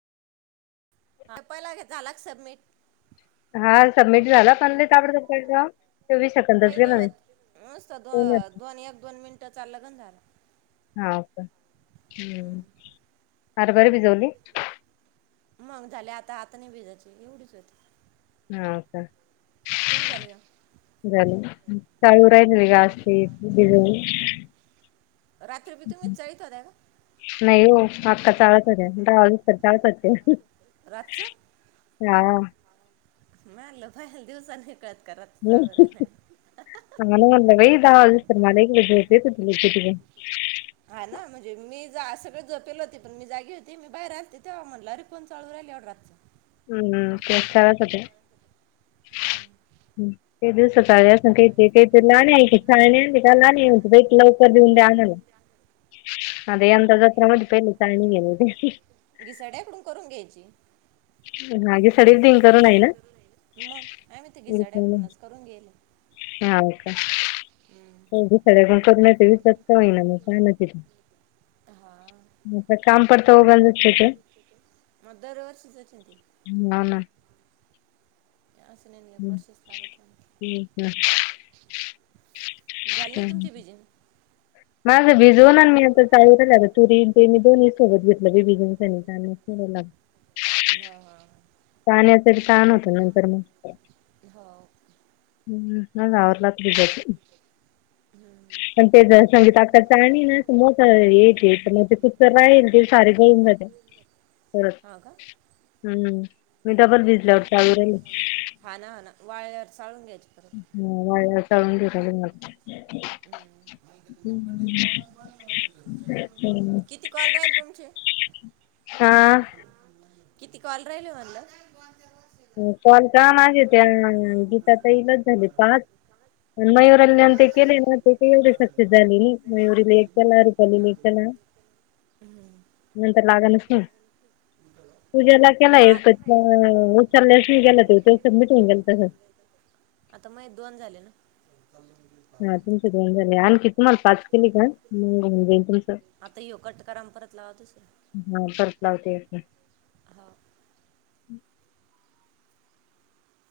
पहिला झाला का सबमिट? हा सबमिट झाला पण लई ताबडतोप पडले ओ चोवीस काही सेकंदच नाही म्हणे. होत नुसतं [unintelligible] अन एक दोन मिनिटं त्याचं लग्न झालंय. हा का हम्म हरभरे भिजवली? मग झालं आता-आता नाही भिजायची एवढीच होती. हा का. तुम्ही झाले का झालेना चाळू राहिले [unintelligible] भिजवले. [unintelligible] नाही हो अक्का चाळत होत्या [unintelligible] होते. [unintelligible] [unintelligible] नाही आणलं पाहायल दिवसा नाही कळत करत हा आ ना म्हलं बाई दहा वाजतो मला [unintelligible] झोप येत होती [unintelligible] हा ना म्हणजे मी जा सगळे झोपेल होते पण मी जागी होती मी बाहेर आलते तेव्हा म्हणलं अरे कोण चाळू राहिल एवढ्या रातच. हम्म त्या चाळत होत्या ते दिस चाळल असेल ते काही हे काही लहानई ची चाळणी आणली का लहानई म्हणती बाई तू लवकर देऊन दे आम्हाला. [inaudible] आता यंदा जत्रा मध्ये पहिले चाळणी घेऊन येते. घिसाड्याकडून करून घ्यायची. मागे सडील दिंकरून आहे ना. मग आम्ही ते विसायला. घिसाड्याकडूनच करून घेईल. हा का. पाहू घिसाड्याकडून करू नाही तर विकत का होईना [unintelligible] हा. मोकार काम पडत उगाच नसलं तर. मग आता दरवर्षीचच आहे ते. [unintelligible] ना. असं नाही एक हम्म. वर्षातच लागतं ना. [unintelligible] झाले का हम्म. तुमचे बिजून? माझं बिजोन अन मी आता चाळू राहिले आता तुरी ते मी दोन्ही सोबत घेतलं बाई बिजून सनी. [unintelligible] [unintelligible] पाण्याचा ताण होत नंतर मग. हा हो हम्म माझं आवरलात आता भिजवते. हम्म. पण ते सांगिता अक्काची चाळणी ना अस मोठं येत पण मग ते [unintelligible] तर राहील ते सारे गळन [inaudible] परत हा का हम्म मी डबल भिजल्यावर चालू राहिले. हां ना हां ना वाळ्यावर चाळून घ्यायचे. वाळल्यावर चाळून घेता मला. हम्म. हम्म किती कॉल राहीले तुमचे? हा किती कॉल राहिले म्हणल? कॉल का माझे ते गीता ताईलाच झाले पाच आन मयूर [unintelligible] केलेले ते सक्सेस नाही झाले ‌. मयुरी लाईक केल्या रूपालीला एक केला. हम्म. नंतर लागनच ना पूज्याला केला मा एक उचलाच नाही गेला तो सबमिट होऊन गेल तसाच. आता मये दोन झाले ना. [inaudible] हा तुमचे दोन झाले आणखी तुम्हाला पाच केले का मग होऊन जाईल तुमच. आता ह्यो कट करा आन परत लावा दुसरा. हा परत लावते. हां.